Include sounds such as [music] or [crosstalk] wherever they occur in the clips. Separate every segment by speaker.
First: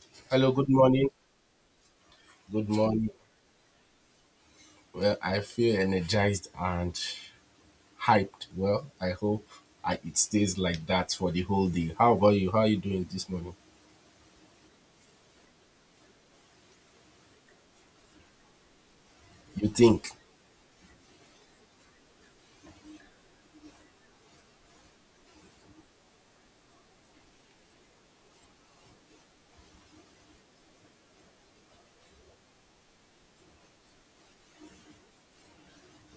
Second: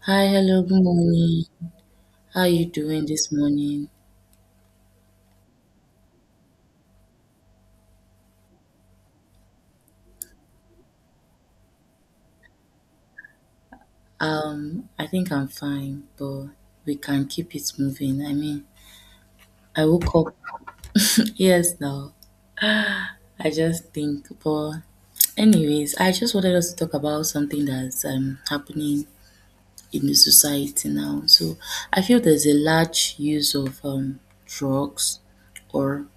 Speaker 1: Hi,
Speaker 2: Hello,
Speaker 1: hello,
Speaker 2: good
Speaker 1: good
Speaker 2: morning.
Speaker 1: morning. How are you
Speaker 2: Good
Speaker 1: doing
Speaker 2: morning.
Speaker 1: this morning?
Speaker 2: Well, I feel energized and hyped. Well, I hope it stays like that for the whole day. How about you? How are you doing this morning?
Speaker 1: I think I'm fine, but we can keep it moving. I mean,
Speaker 2: You
Speaker 1: I
Speaker 2: think?
Speaker 1: woke up, yes, now I just think, but anyways, I just wanted us to talk about something that's happening in the society now. So I feel there's a large use of drugs or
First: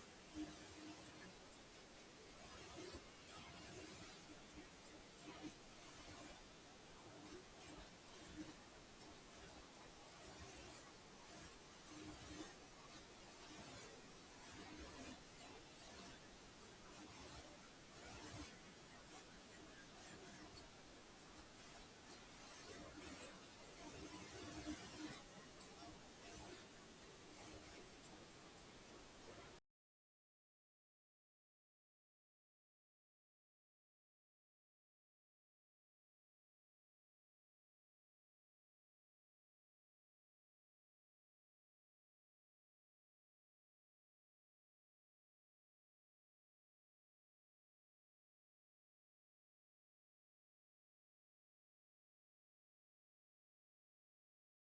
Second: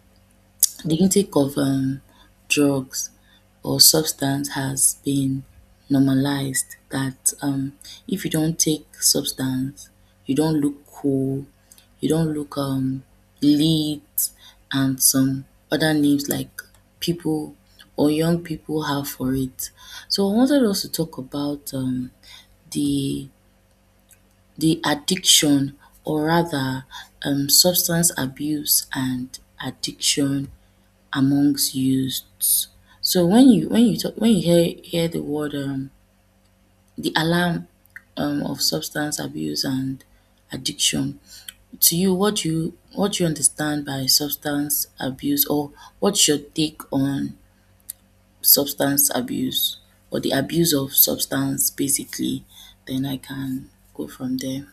Speaker 1: the intake of drugs or substance has been normalized that if you don't take substance, you don't look cool, you don't look lit, and some other names like people or young people have for it. So I wanted us to talk about the the addiction or rather substance abuse and addiction amongst youths. So when you hear the word the alarm of substance abuse and addiction, to you what do you understand by substance abuse, or what's your take on substance abuse or the abuse of substance basically, then I can go from there.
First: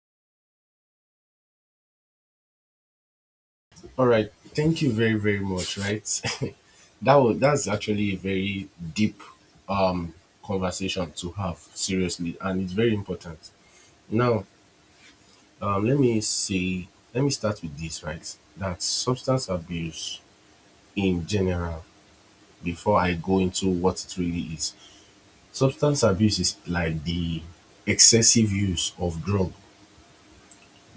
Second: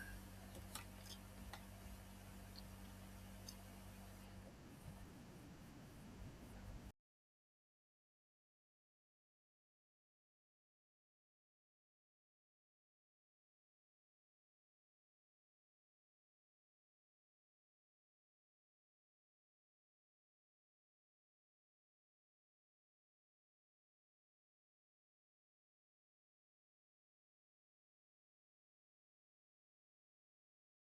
Speaker 2: All right. Thank you very, very much. Right. [laughs] That's actually a very deep um conversation to have seriously, and it's very important. Now, let me let me start with this. Right, that substance abuse in general, before I go into what it really is. Substance abuse is like the excessive use of drug,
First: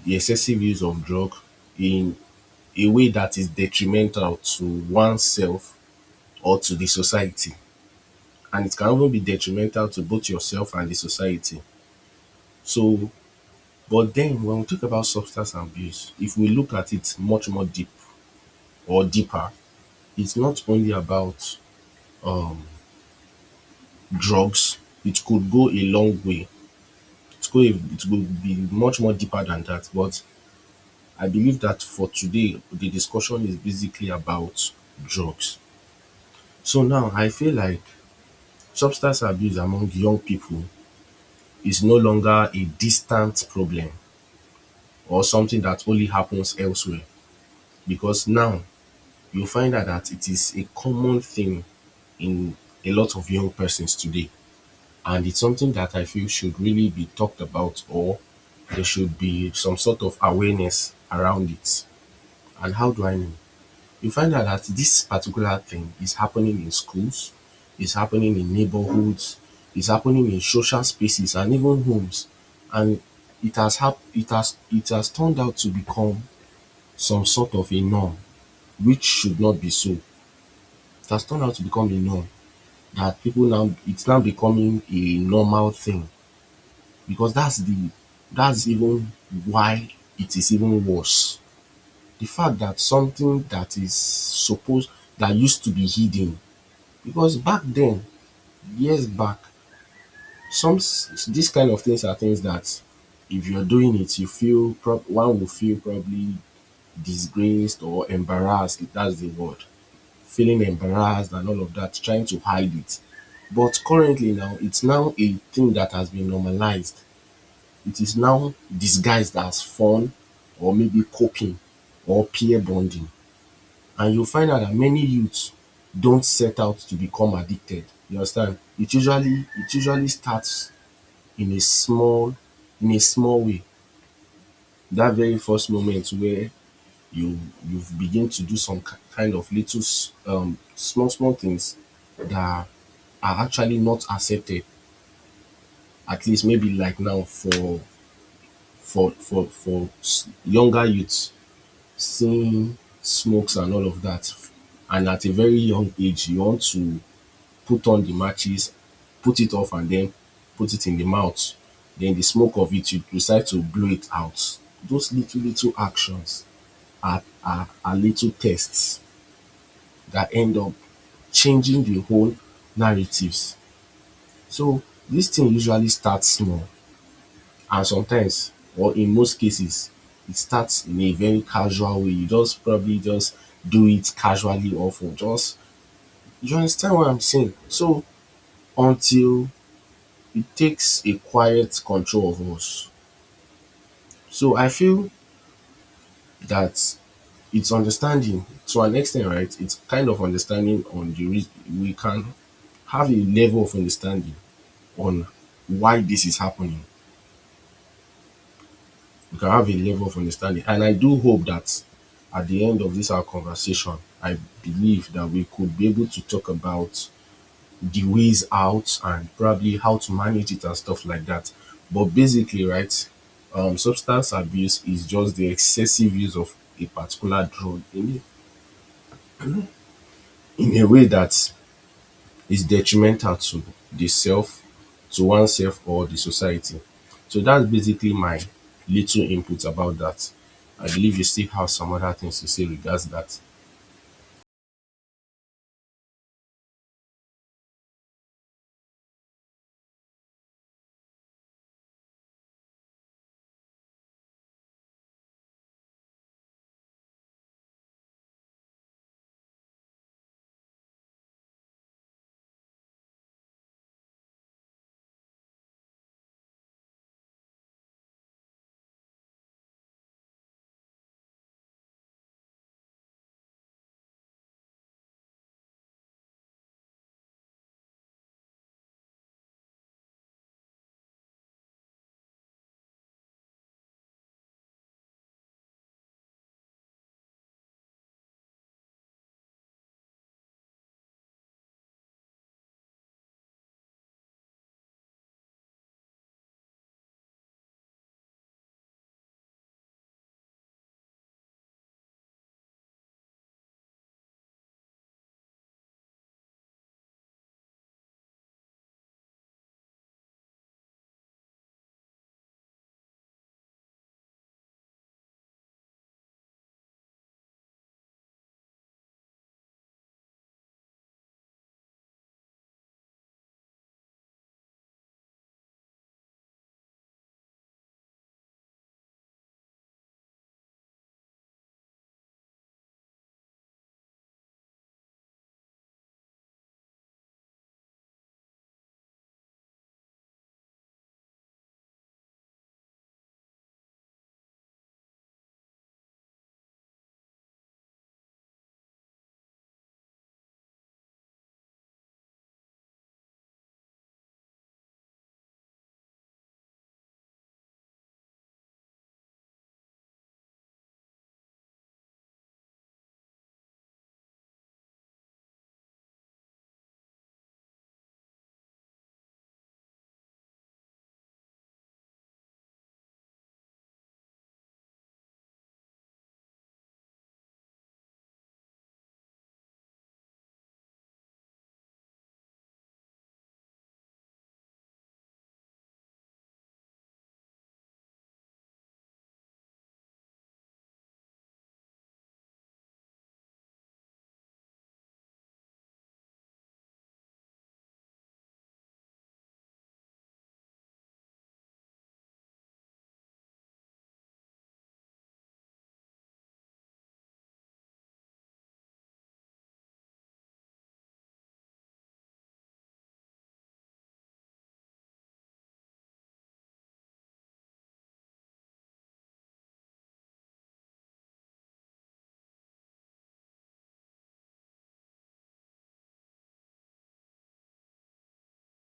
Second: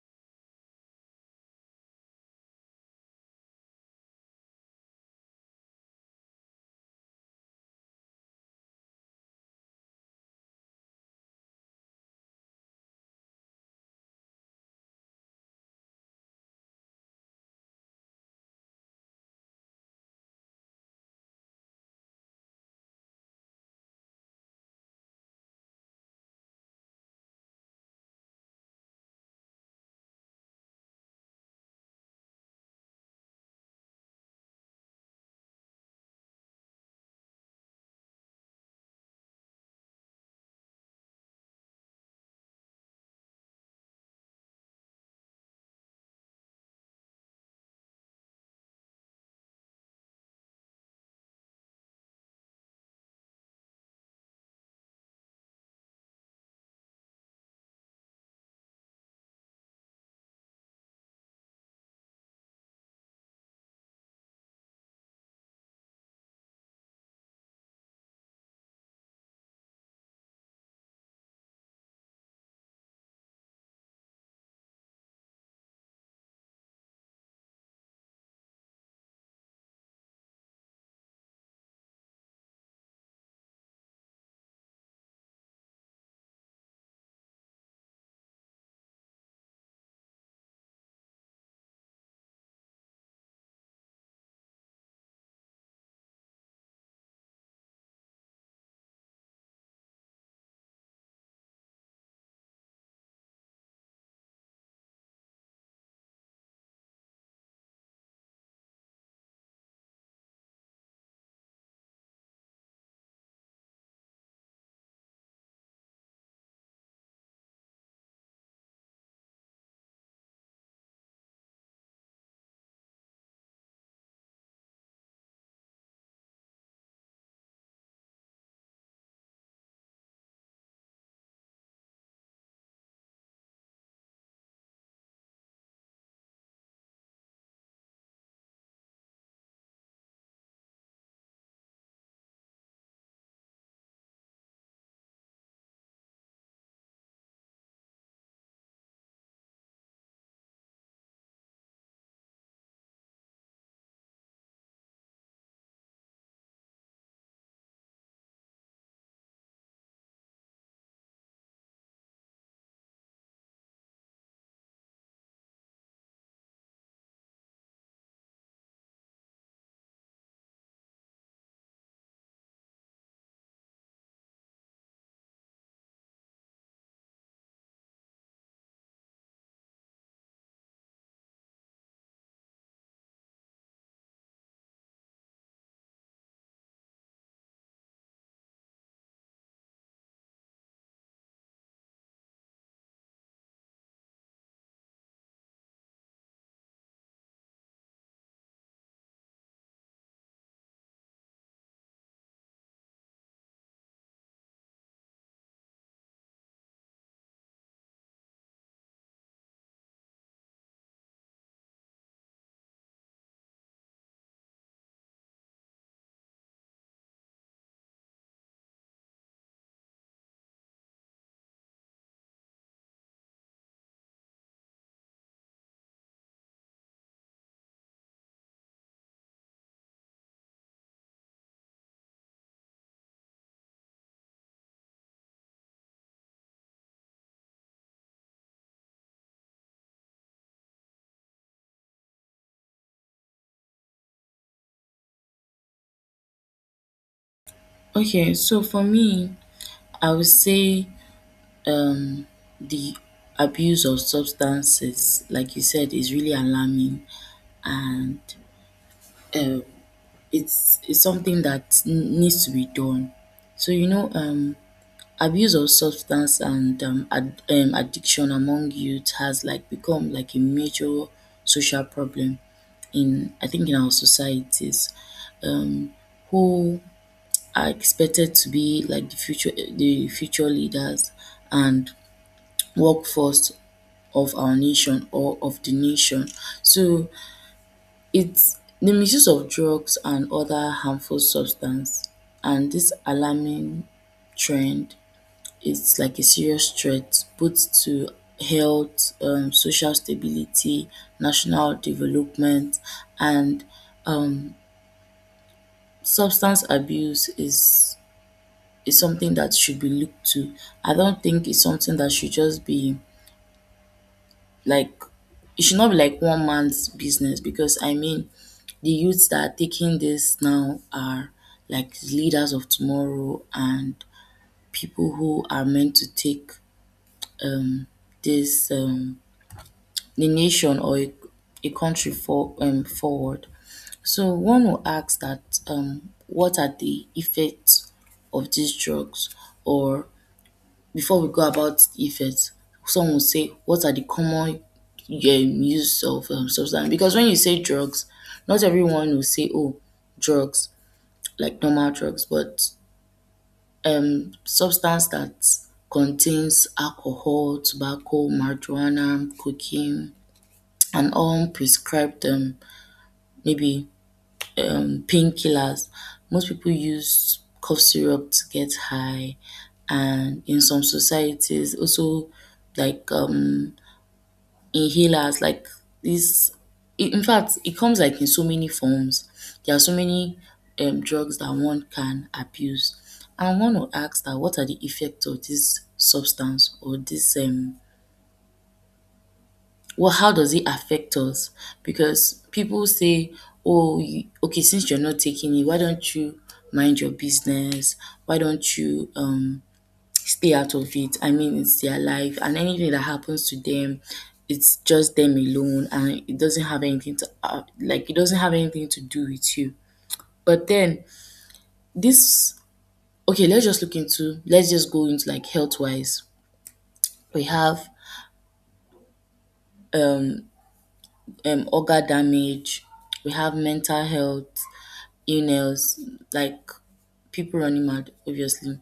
Speaker 2: the excessive use of drug in a way that is detrimental to oneself or to the society. And it can even be detrimental to both yourself and the society. So, but then when we talk about substance abuse, if we look at it much more deep or deeper, it's not only about um, drugs, it could go a long way. It's going it will be much more deeper than that, but I believe that for today the discussion is basically about drugs. So now I feel like substance abuse among young people is no longer a distant problem or something that only happens elsewhere, because now you find out that it is a common thing in a lot of young persons today, and it's something that I feel should really be talked about, or there should be some sort of awareness around it. And how do I know? You find out that this particular thing is happening in schools, is happening in neighborhoods, is happening in social spaces and even homes. And it has turned out to become some sort of a norm, which should not be so. It has turned out to become a norm that people now it's now becoming a normal thing, because that's the that's even why it is even worse. The fact that something that is supposed, that used to be hidden, because back then, years back, this kind of things are things that if you're doing it you feel one will feel probably disgraced or embarrassed, if that's the word, feeling embarrassed and all of that, trying to hide it, but currently now it's now a thing that has been normalized. It is now disguised as fun, or maybe coping, or peer bonding. And you find out that many youths don't set out to become addicted. You understand? It usually starts in a small, in a small way. That very first moment where you you begin to do some kind of little small things that are actually not accepted, at least maybe like now for younger youths, seeing smokes and all of that, and at a very young age you want to put on the matches, put it off, and then put it in the mouth. Then the smoke of it, you decide to blow it out. Those little, little actions are little tests that end up changing the whole narratives. So this thing usually starts small, and sometimes, or in most cases, it starts in a very casual way. You just probably just do it casually, or for just, you understand what I'm saying? So until it takes a quiet control of us. So I feel that it's understanding to an extent, right? It's kind of understanding on the reason we can have a level of understanding on why this is happening. We can have a level of understanding. And I do hope that at the end of this our conversation, I believe that we could be able to talk about the ways out and probably how to manage it and stuff like that. But basically, right, substance abuse is just the excessive use of a particular drug in a way that is detrimental to the self, to oneself, or the society. So that's basically my little input about that. I believe you still have some other things to say regards that.
Speaker 1: Okay, so for me, I would say um, the abuse of substances, like you said, is really alarming, and uh, it's something that needs to be done. So you know, abuse of substance and addiction among youth has like become like a major social problem in, I think, in our societies. Um, who are expected to be like the future leaders and workforce of our nation or of the nation. So it's the misuse of drugs and other harmful substance, and this alarming trend is like a serious threat both to health, social stability, national development, and um, substance abuse is something that should be looked to. I don't think it's something that should just be like, it should not be like one man's business, because I mean the youths that are taking this now are like leaders of tomorrow and people who are meant to take um this the nation or a country for forward. So one will ask that what are the effects of these drugs, or before we go about the effects, some will say what are the common use of substance, because when you say drugs, not everyone will say, oh, drugs like normal drugs, but substance that contains alcohol, tobacco, marijuana, cocaine, and all prescribed maybe painkillers. Most people use cough syrup to get high, and in some societies also like inhalers like this. In fact, it comes like in so many forms. There are so many drugs that one can abuse. And one will ask that what are the effects of this substance, or this well, how does it affect us? Because people say, oh, you, okay, since you're not taking it, why don't you mind your business? Why don't you stay out of it. I mean, it's their life, and anything that happens to them, it's just them alone, and it doesn't have anything to like, it doesn't have anything to do with you. But then this, okay, let's just look into, let's just go into like health wise. We have um, organ damage. We have mental health illness, like people running mad, obviously.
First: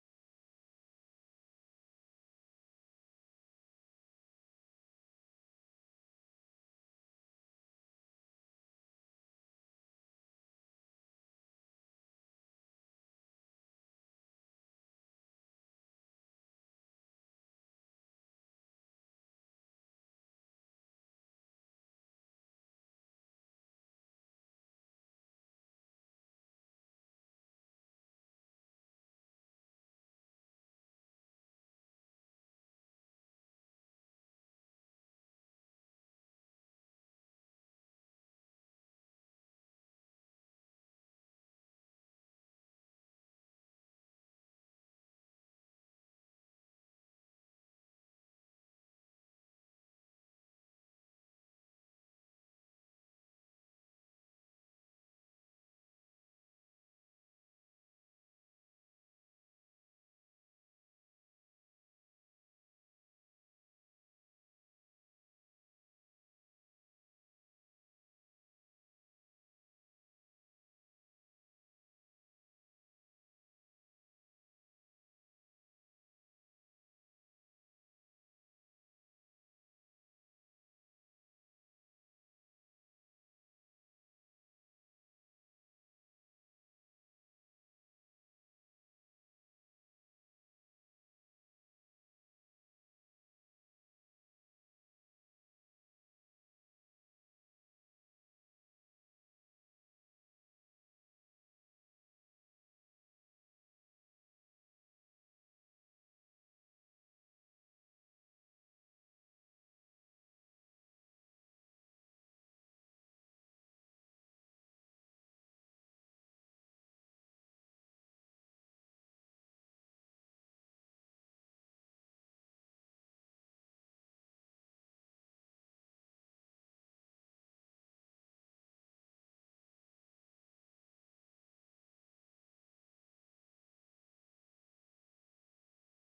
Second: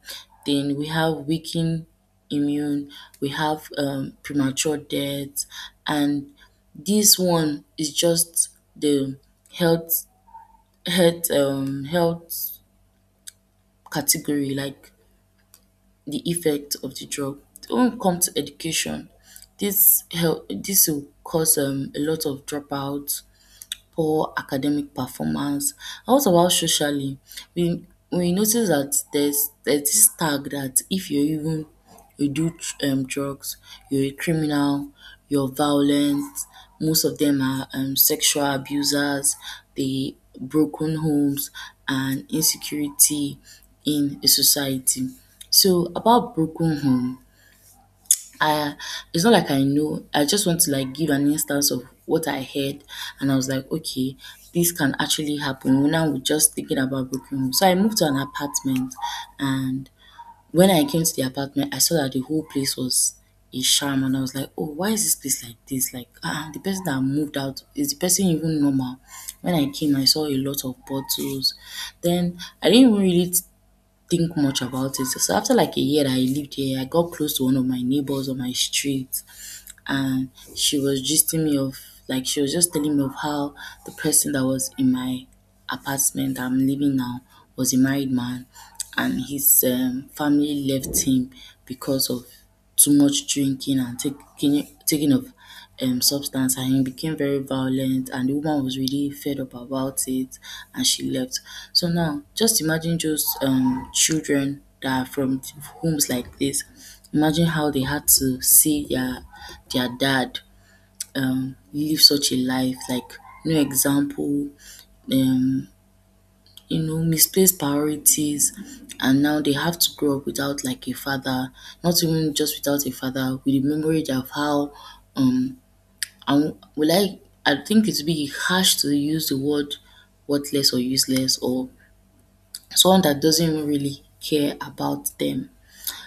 Speaker 1: Then we have weakened immune, we have premature death, and this one is just the health, health category, like the effect of the drug. When we come to education, this will cause a lot of dropouts, poor academic performance. And what about socially? We we notice that there's this tag that if you even you do drugs, you're a criminal, you're violent. Most of them are sexual abusers. The broken homes and insecurity in a society. So about broken home, I, it's not like I know, I just want to like give an instance of what I heard, and I was like, okay, this can actually happen. When I was just thinking about broken home, so I moved to an apartment, and when I came to the apartment, I saw that the whole place was a sham, and I was like, oh, why is this place like this? Like, ah, the person that moved out, is the person even normal? When I came, I saw a lot of bottles. Then I didn't even really think much about it. So after like a year that I lived here, I got close to one of my neighbors on my street, and she was gisting me of, like, she was just telling me of how the person that was in my apartment that I'm living now was a married man, and his family left him because of too much drinking and taking of substance, and he became very violent and the woman was really fed up about it and she left. So now just imagine just children that are from homes like this. Imagine how they had to see their dad live such a life, like no example, um, you know, misplaced priorities. And now they have to grow up without like a father, not even just without a father, with the memory of how um I will I think it'd be harsh to use the word worthless or useless or someone that doesn't even really care about them.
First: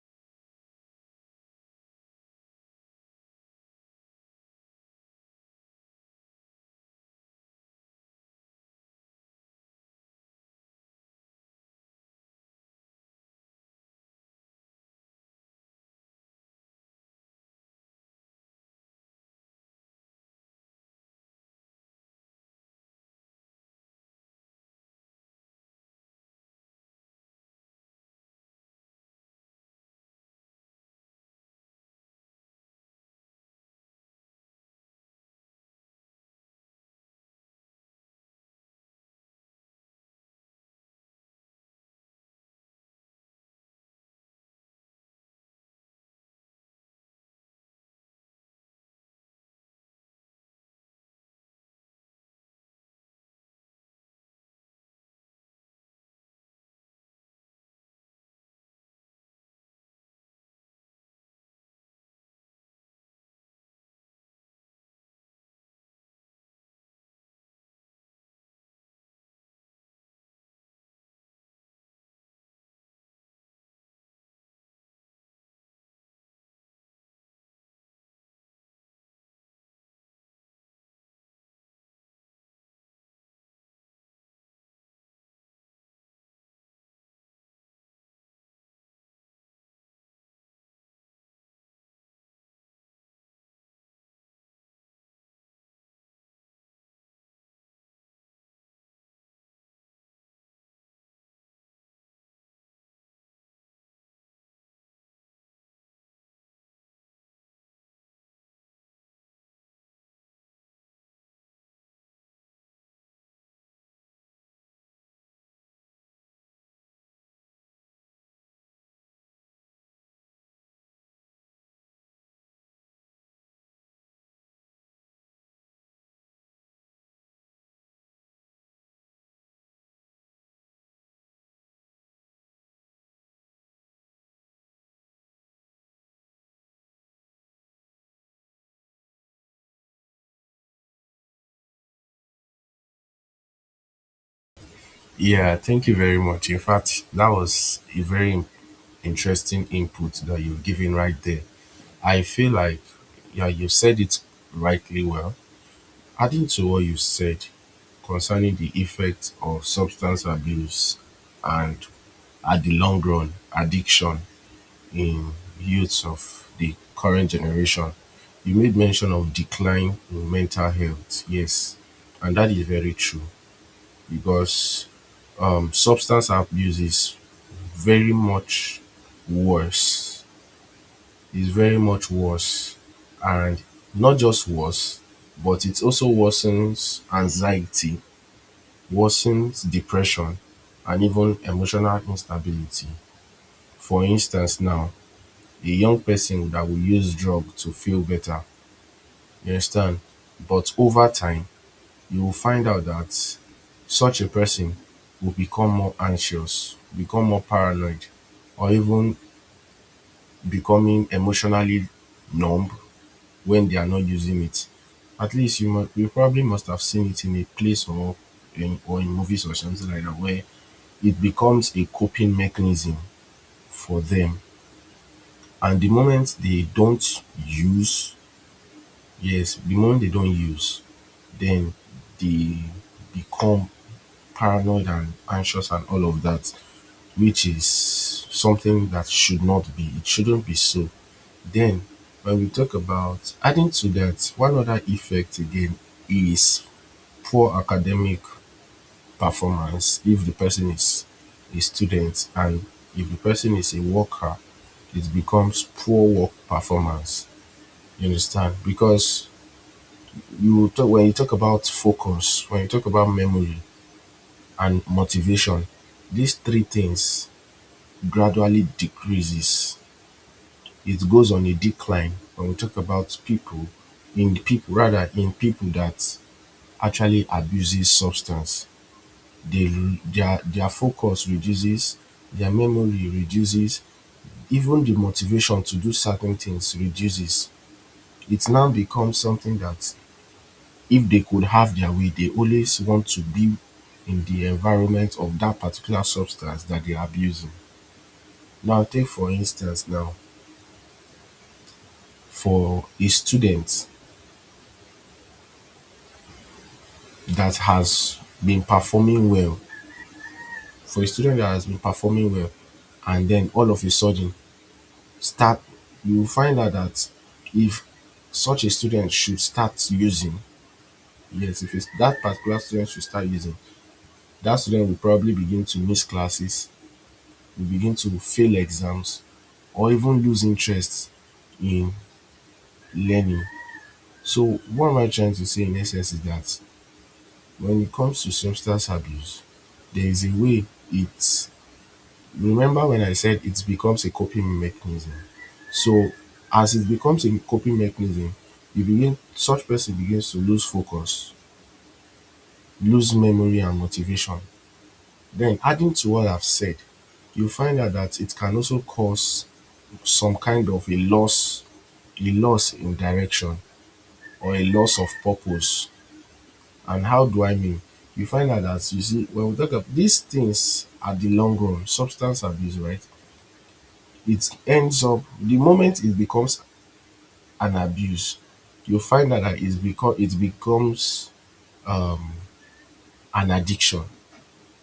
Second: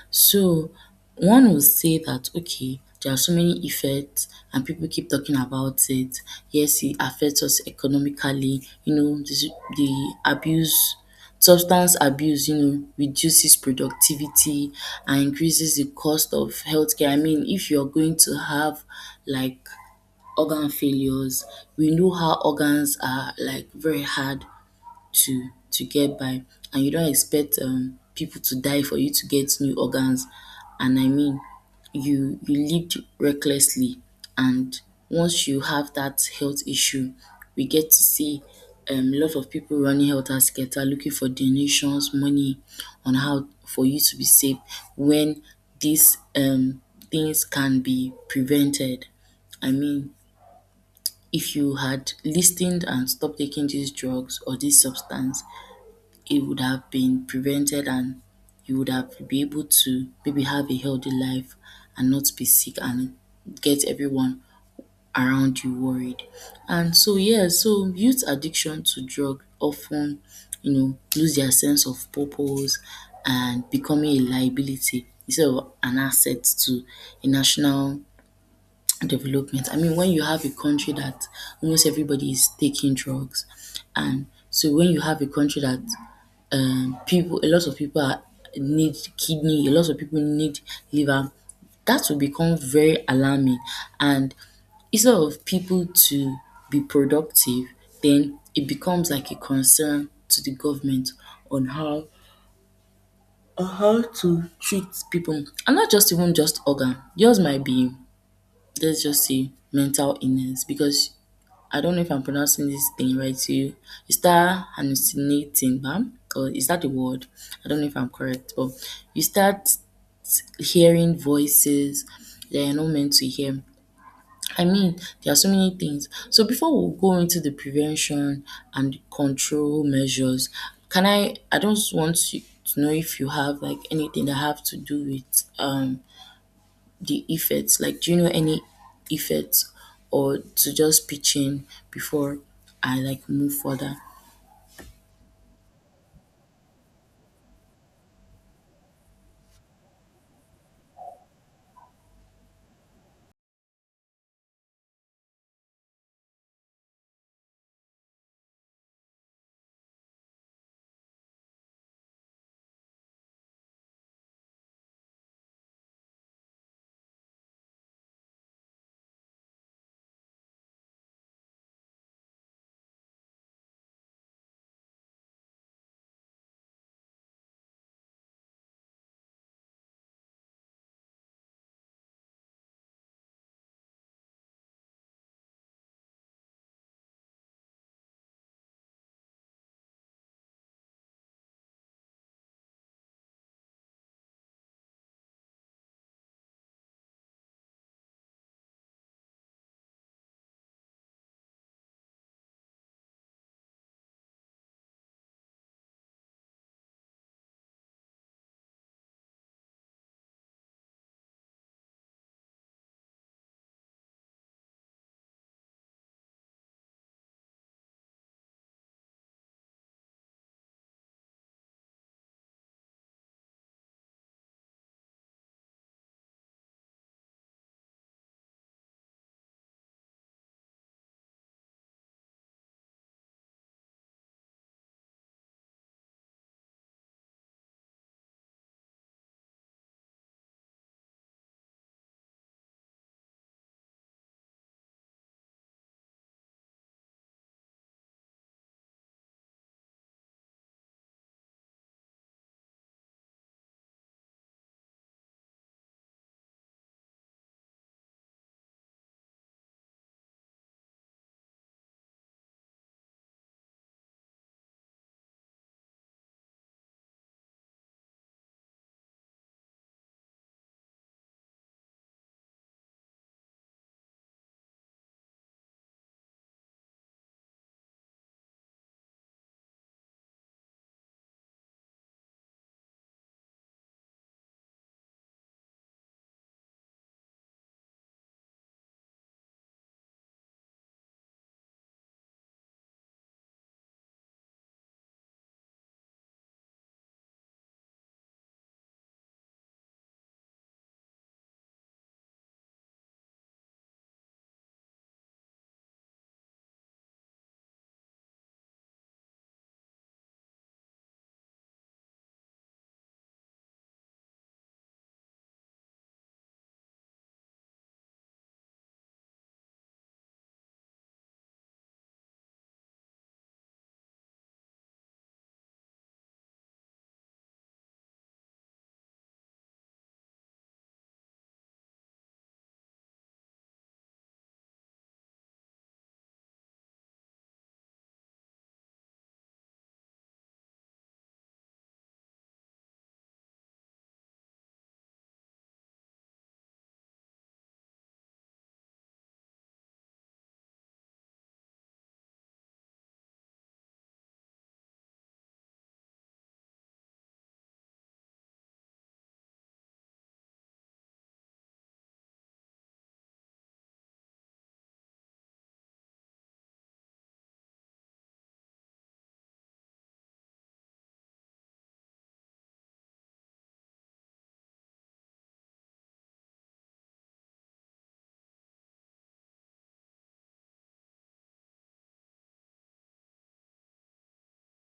Speaker 1: So one would say that, okay, there are so many effects and people keep talking about it. Yes, it affects us economically, you know, the abuse, substance abuse, you know, reduces productivity and increases the cost of healthcare. I mean, if you're going to have like organ failures, we know how organs are like very hard to get by, and you don't expect people to die for you to get new organs, and I mean you lived recklessly, and once you have that health issue, we get to see a lot of people running helter skelter looking for donations money on how for you to be saved, when these things can be prevented. I mean, if you had listened and stopped taking these drugs or this substance, it would have been prevented, and you would have be able to maybe have a healthy life and not be sick and get everyone around you worried. And so yeah, so youth addiction to drug often, you know, lose their sense of purpose and becoming a liability instead of an asset to a national development. I mean, when you have a country that almost everybody is taking drugs, and so when you have a country that people a lot of people are need kidney, a lot of people need liver. That will become very alarming, and instead of people to be productive, then it becomes like a concern to the government on how on how to treat people, and not just even just organ. Yours might be, let's just say, mental illness, because I don't know if I'm pronouncing this thing right. You start hallucinating, ma'am, or is that the word? I don't know if I'm correct, but you start hearing voices that you're not meant to hear. I mean, there are so many things. So before we go into the prevention and control measures, can I? I don't want you, to know if you have like anything that have to do with the effects? Like, do you know any effects or to just pitch in before I like move further?
Speaker 2: Yeah, thank you very much. In fact, that was a very interesting input that you've given right there. I feel like, yeah, you said it rightly well. Adding to what you said concerning the effect of substance abuse and at the long run, addiction in youths of the current generation, you made mention of decline in mental health. Yes, and that is very true because substance abuse is very much worse, is very much worse. And not just worse, but it also worsens anxiety, worsens depression, and even emotional instability. For instance, now, a young person that will use drug to feel better, you understand? But over time, you will find out that such a person will become more anxious, become more paranoid, or even becoming emotionally numb when they are not using it. At least you probably must have seen it in a place or in movies or something like that where it becomes a coping mechanism for them. And the moment they don't use, yes, the moment they don't use, then they become paranoid and anxious and all of that, which is something that should not be. It shouldn't be so. Then when we talk about adding to that, one other effect again is poor academic performance if the person is a student, and if the person is a worker, it becomes poor work performance. You understand? Because you talk about focus, when you talk about memory and motivation, these three things gradually decreases. It goes on a decline when we talk about people, rather in people that actually abuses substance. They their focus reduces, their memory reduces, even the motivation to do certain things reduces. It now becomes something that if they could have their way they always want to be in the environment of that particular substance that they are abusing. Now take for instance now, for a student that has been performing well, for a student that has been performing well, and then all of a sudden start you will find out that if such a student should start using, yes, if it's that particular student should start using, that student will probably begin to miss classes, will begin to fail exams, or even lose interest in learning. So what am I trying to say in essence is that when it comes to substance abuse there is a way it remember when I said it becomes a coping mechanism. So as it becomes a coping mechanism, you begin such person begins to lose focus, lose memory and motivation. Then adding to what I've said, you find out that it can also cause some kind of a loss in direction or a loss of purpose. And how do I mean? You find out that you see when we talk about these things at the long run, substance abuse, right? It ends up the moment it becomes an abuse, you find out that it's because it becomes um, an addiction.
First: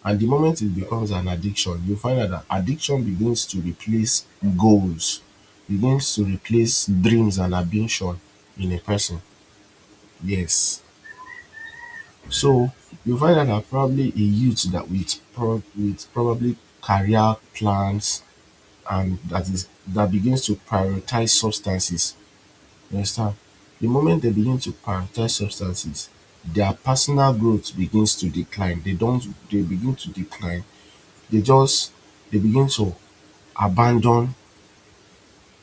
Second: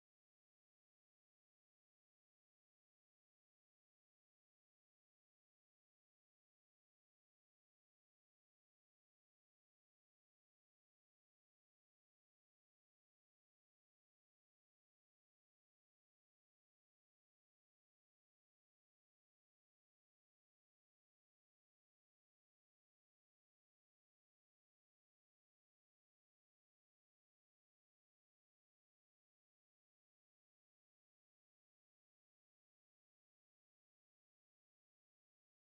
Speaker 2: And the moment it becomes an addiction, you find out that addiction begins to replace goals, begins to replace dreams and ambition in a person. Yes. So you find out that probably a youth that with probably career plans, and that is that begins to prioritize substances. You understand? The moment they begin to prioritize substances, their personal growth begins to decline. They don't they begin to decline. They just they begin to abandon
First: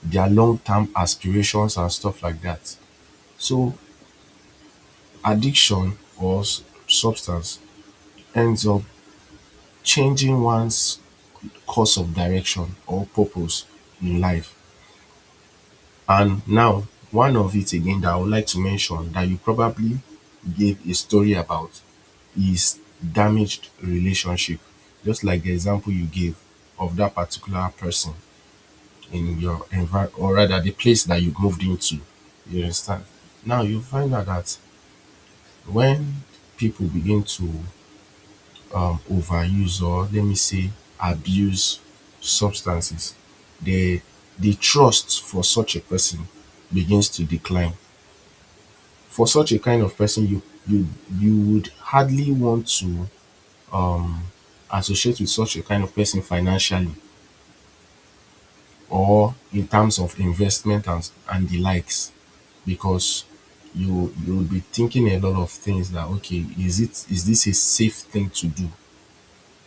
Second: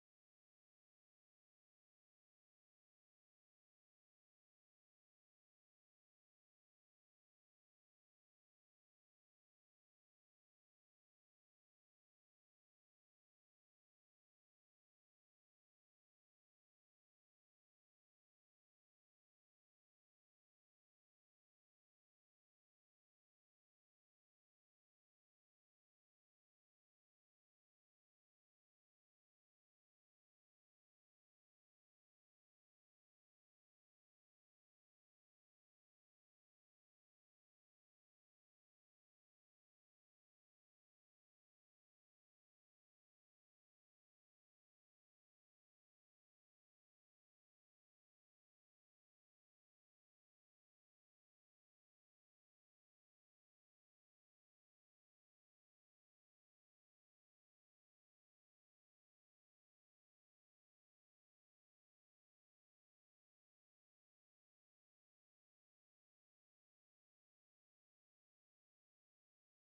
Speaker 2: their long-term aspirations and stuff like that. So addiction or substance ends up changing one's course of direction or purpose in life. And now, one of it again that I would like to mention that you probably gave a story about is damaged relationship, just like the example you gave of that particular person in your environment, or rather the place that you moved into, you understand. Now you find out that when people begin to overuse, or let me say abuse substances, the the trust for such a person begins to decline. For such a kind of person, you you would hardly want to associate with such a kind of person financially or in terms of investment and the likes, because you'll be thinking a lot of things that okay, is this a safe thing to do?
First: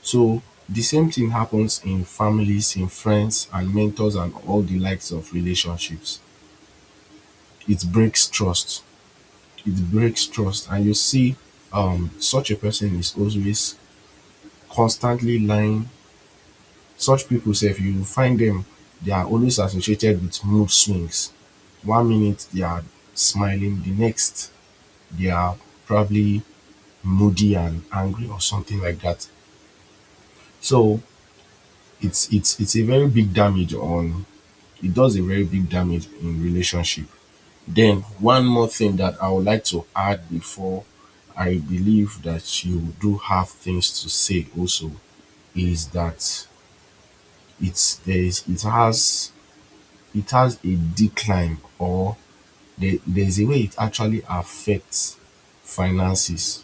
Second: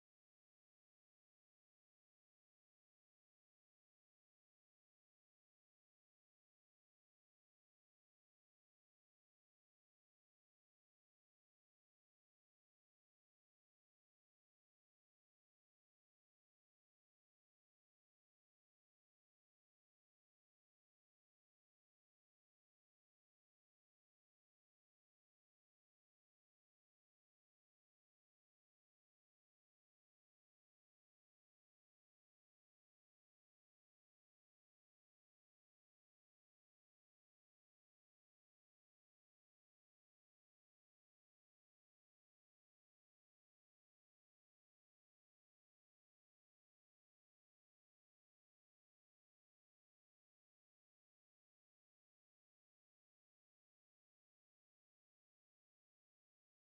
Speaker 2: So the same thing happens in families, in friends and mentors and all the likes of relationships. It breaks trust, it breaks trust. And you see, such a person is always constantly lying. Such pipu, if you find them, they are always associated with mood swings. One minute they are smiling, the next they are probably moody and angry or something like that. So it's a very big damage on, it does a very big damage in relationship. Then one more thing that I would like to add before I believe that you do have things to say also is that it's there is it has a decline, or there's a way it actually affects finances.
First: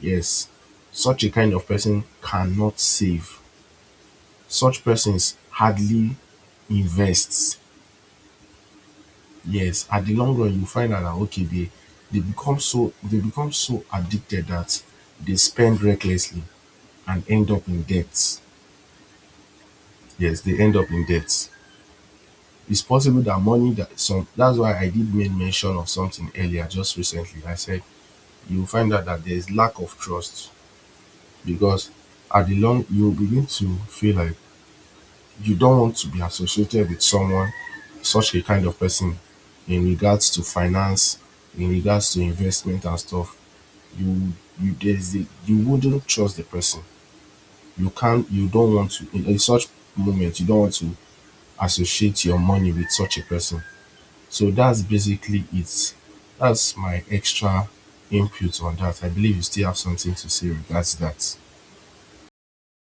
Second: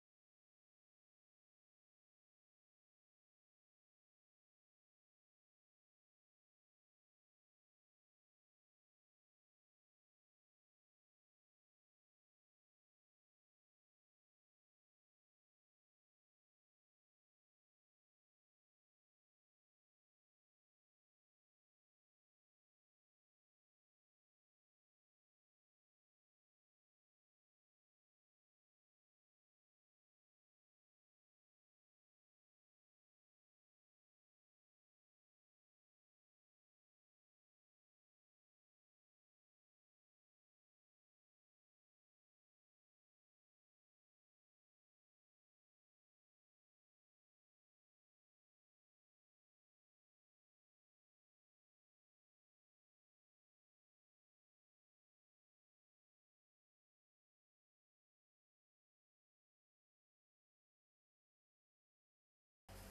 Speaker 2: Yes, such a kind of person cannot save. Such persons hardly invests. Yes, at the long run, you find out that okay, they become so, they become so addicted that they spend recklessly and end up in debts. Yes, they end up in debts. It's possible that money that some that's why I did make mention of something earlier, just recently. I said you find out that there's lack of trust, because at the long you begin to feel like you don't want to be associated with someone, such a kind of person, in regards to finance, in regards to investment and stuff. you you wouldn't trust the person, you don't want to in such moment you don't want to associate your money with such a person. So that's basically it, that's my extra input on that. I believe you still have something to say regards that.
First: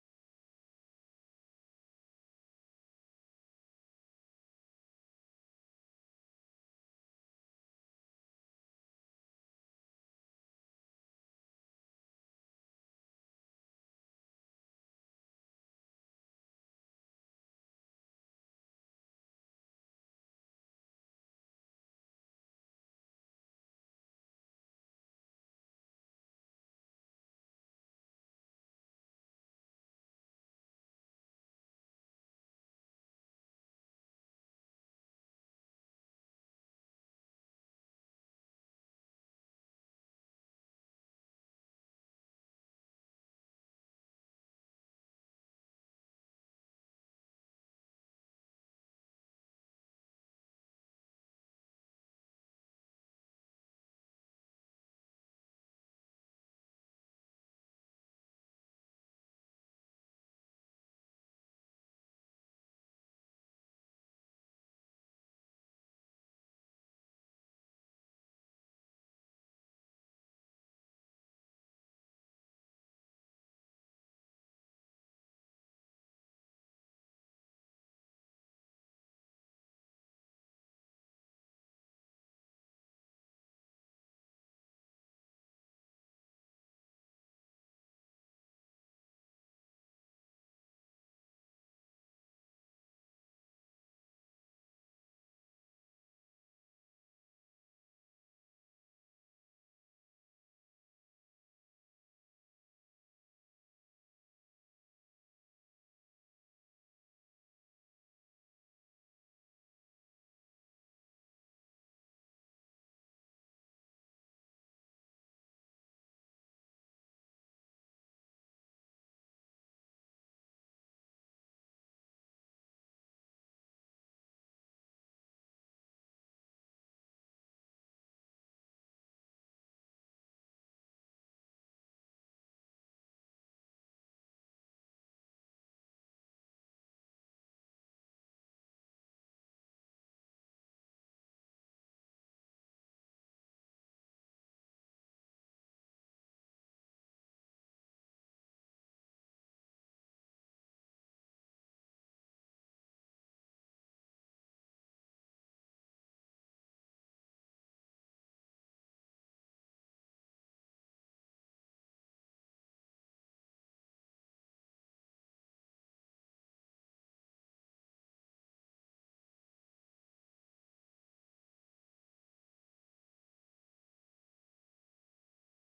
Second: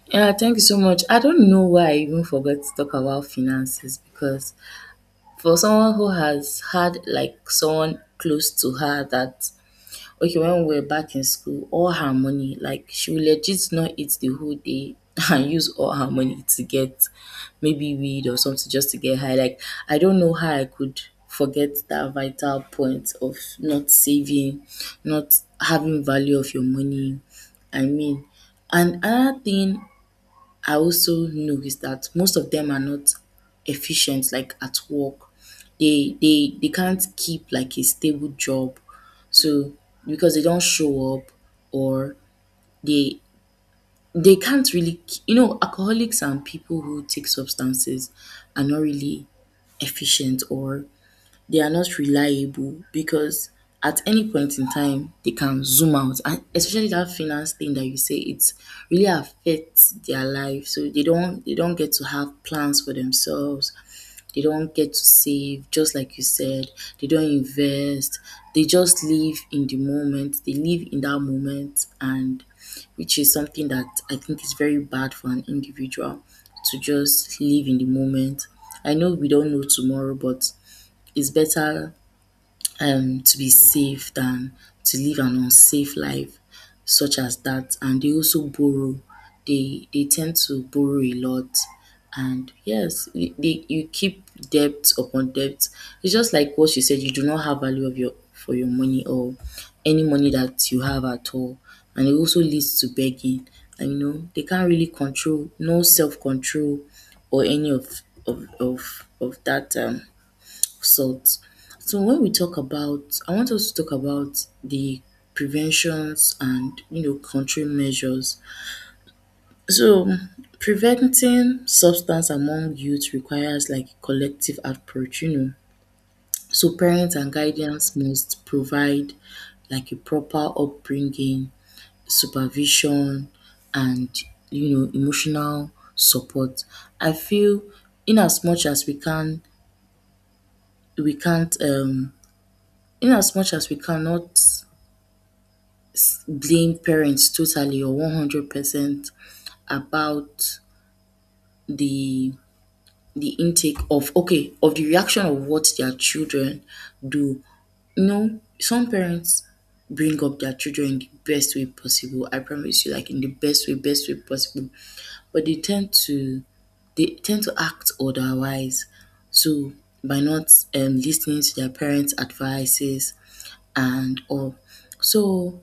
Speaker 1: Yeah, thank you so much. I don't know why I even forgot to talk about finances, because for someone who has had like someone close to her that, okay, when we were back in school, all her money, like she will legit not eat the whole day [laughs] and use all her money to get maybe weed or something just to get high. Like, I don't know how I could forget that vital point of not saving, not having value of your money. I mean, and another thing I also know is that most of them are not efficient like at work. They can't keep like a stable job. So because they don't show up, or they they can't really, you know, alcoholics and people who take substances are not really efficient, or they are not reliable because at any point in time they can zoom out. And especially that finance thing that you say, it really affects their life. So they don't get to have plans for themselves, they don't get to save, just like you said, they don't invest, they just live in the moment, they live in that moment, and which is something that I think is very bad for an individual to just live in the moment. I know we don't know tomorrow, but it's better to be safe than to live an unsafe life such as that. And they also borrow, they tend to borrow a lot. And yes, you keep debt upon debt. It's just like what you said, you do not have value of your for your money or any money that you have at all. And it also leads to begging. And you know they can't really control, no self-control or any of that salt. So when we talk about, I want us to talk about the preventions and you know control measures. So preventing substance among youth requires like a collective approach, you know. So parents and guardians must provide like a proper upbringing, supervision, and you know emotional support. I feel in as much as we can, we can't in as much as we cannot blame parents totally or 100% about the the intake of okay of the reaction of what their children do. You know, some parents bring up their children in the best way possible, I promise you, like in the best way possible, but they tend to act otherwise. So by not listening to their parents advices and all. So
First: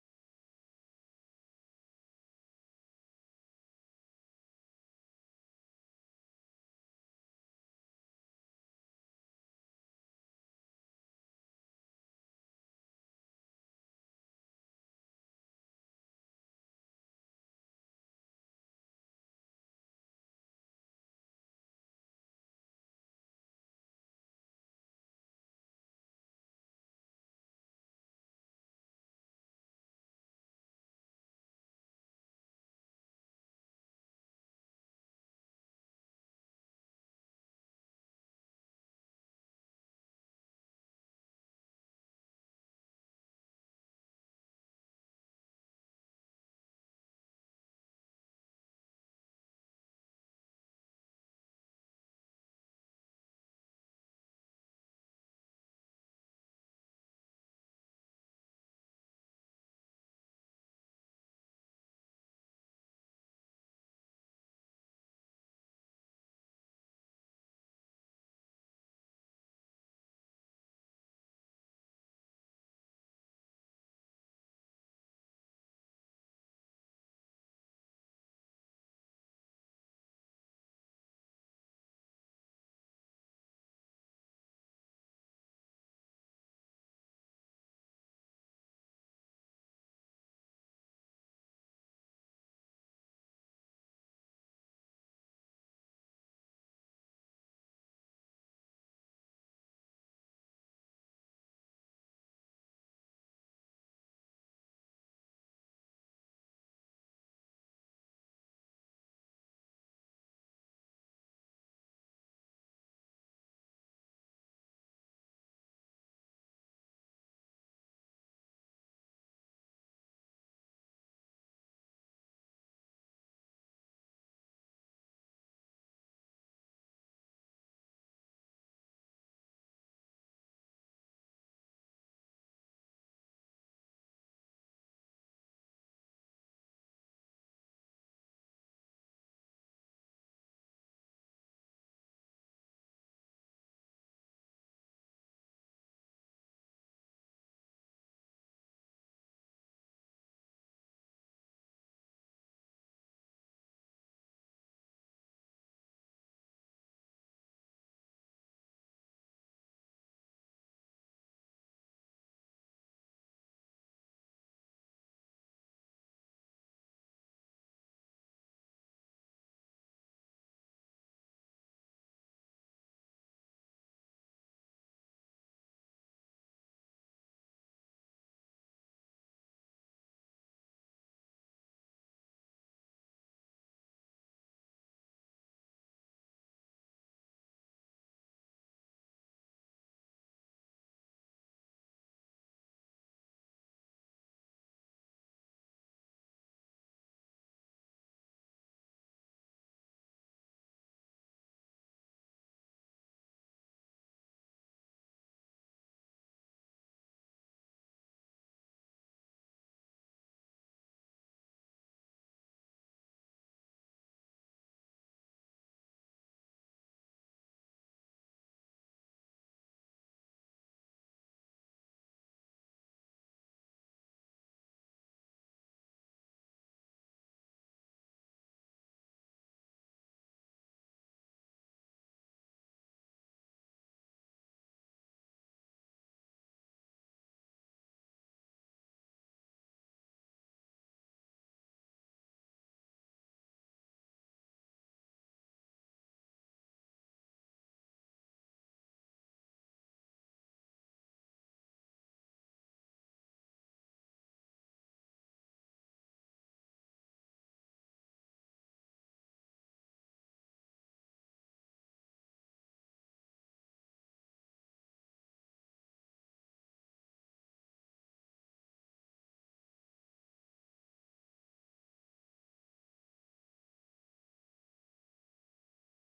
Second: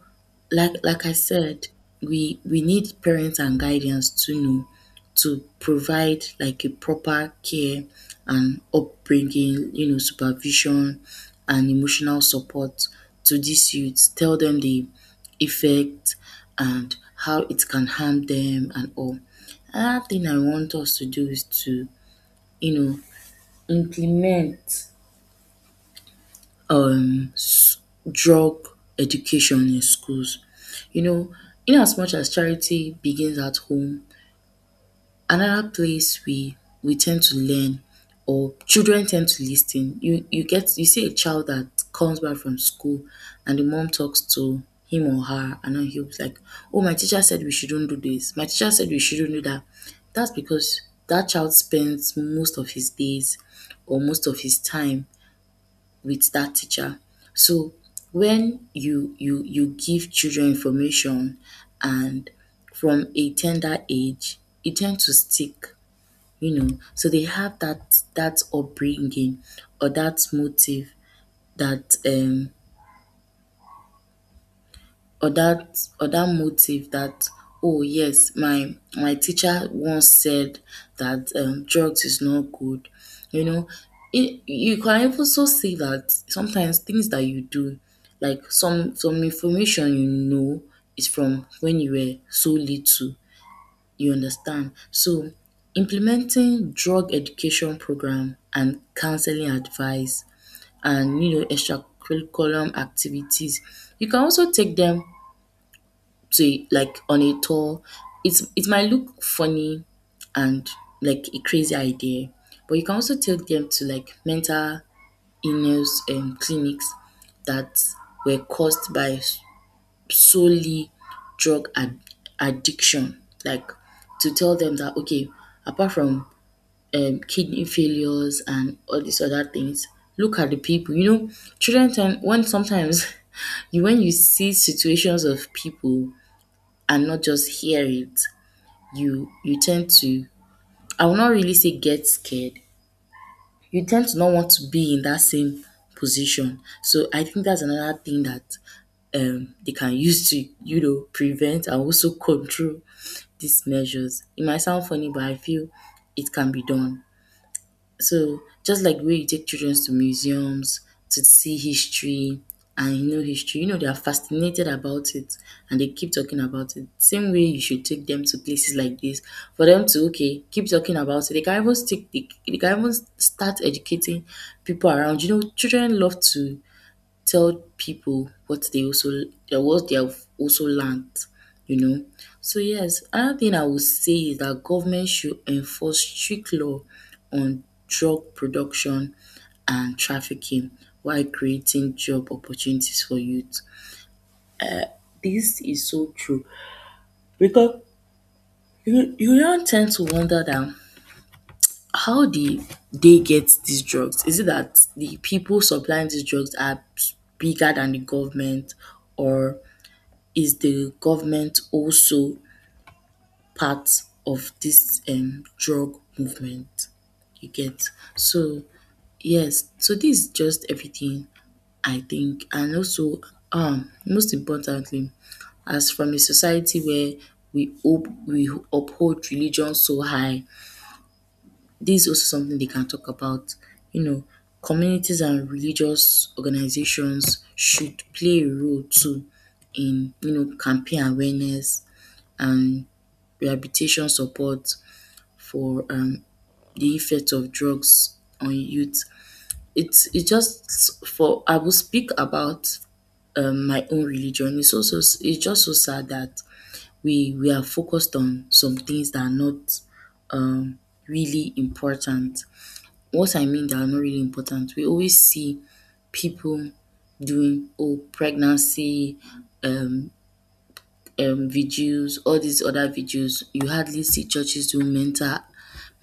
Speaker 1: like I said, we need parents and guidance to know, to provide like a proper care and upbringing, you know, supervision and emotional support to these youths. Tell them the effect and how it can harm them and all. Another thing I want us to do is to, you know, implement um s- drug education in schools. You know, in as much as charity begins at home, another place we tend to learn or children tend to listen. You get you see a child that comes back from school and the mom talks to him or her and then he'll be like, "Oh, my teacher said we shouldn't do this, my teacher said we shouldn't do that." That's because that child spends most of his days or most of his time with that teacher. So when you give children information and from a tender age, it tends to stick, you know. So they have that upbringing or that motive that or that motive that oh yes my teacher once said that drugs is not good, you know. It, you can also see that sometimes things that you do like some information, you know, is from when you were so little, you understand. So implementing drug education program and counseling advice and you know extracurriculum activities, you can also take them to like on a tour. It might look funny and like a crazy idea, but you can also take them to like mental illness clinics that were caused by solely drug addiction. Like to tell them that okay, apart from kidney failures and all these other things, look at the people. You know, children tend when sometimes [laughs] you when you see situations of people and not just hear it, you tend to, I will not really say get scared. You tend to not want to be in that same position. So I think that's another thing that they can use to, you know, prevent and also control these measures. It might sound funny, but I feel it can be done. So just like the way you take children to museums to see history, and you know history, you know they are fascinated about it and they keep talking about it. Same way you should take them to places like this for them to okay keep talking about it. They can even stick. They can even start educating people around. You know, children love to tell people what they also what they have also learnt, you know. So yes, another thing I would say is that government should enforce strict law on drug production and trafficking while creating job opportunities for youth. This is so true because you don't tend to wonder that how did they get these drugs? Is it that the people supplying these drugs are bigger than the government, or is the government also part of this drug movement? You get? So yes, so this is just everything I think. And also most importantly, as from a society where we hope we uphold religion so high, this is also something they can talk about. You know, communities and religious organizations should play a role too in, you know, campaign awareness and rehabilitation support for the effect of drugs on youth. It's it just for, I will speak about my own religion. It's also, it's just so sad that we are focused on some things that are not um, really important. What I mean that are not really important, we always see people doing oh pregnancy um videos, all these other videos. You hardly see churches doing mental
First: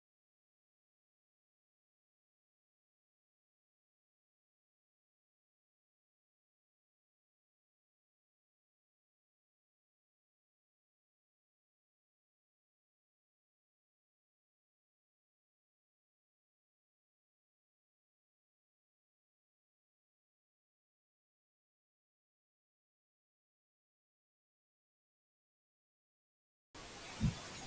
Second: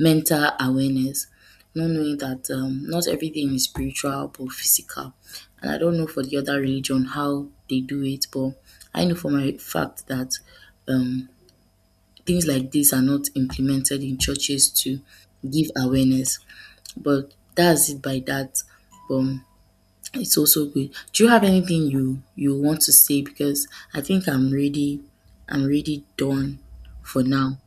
Speaker 1: mental awareness, not knowing that not everything is spiritual but physical. And I don't know for the other religion how they do it, but I know for my fact that um, things like this are not implemented in churches to give awareness. But that's it by that. Um, it's also good. Do you have anything you want to say? Because I think I'm ready. I'm really done for now.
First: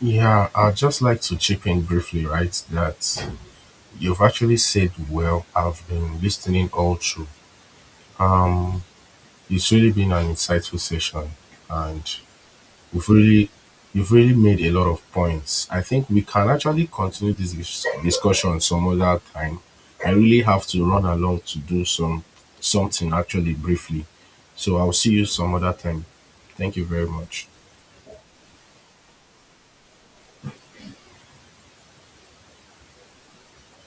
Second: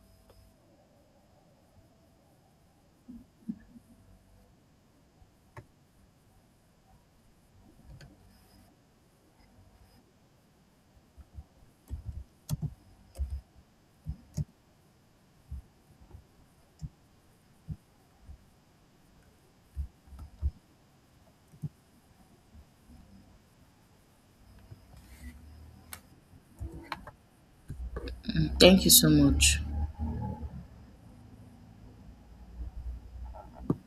Speaker 2: Yeah, I'd just like to chip in briefly, right? That you've actually said well. I've been listening all through. Um, it's really been an insightful session, and you've really, you've really made a lot of points. I think we can actually continue this discussion some other time. I really have to run along to do something actually briefly, so I'll see you some other time. Thank you very much.
Speaker 1: Thank you so much.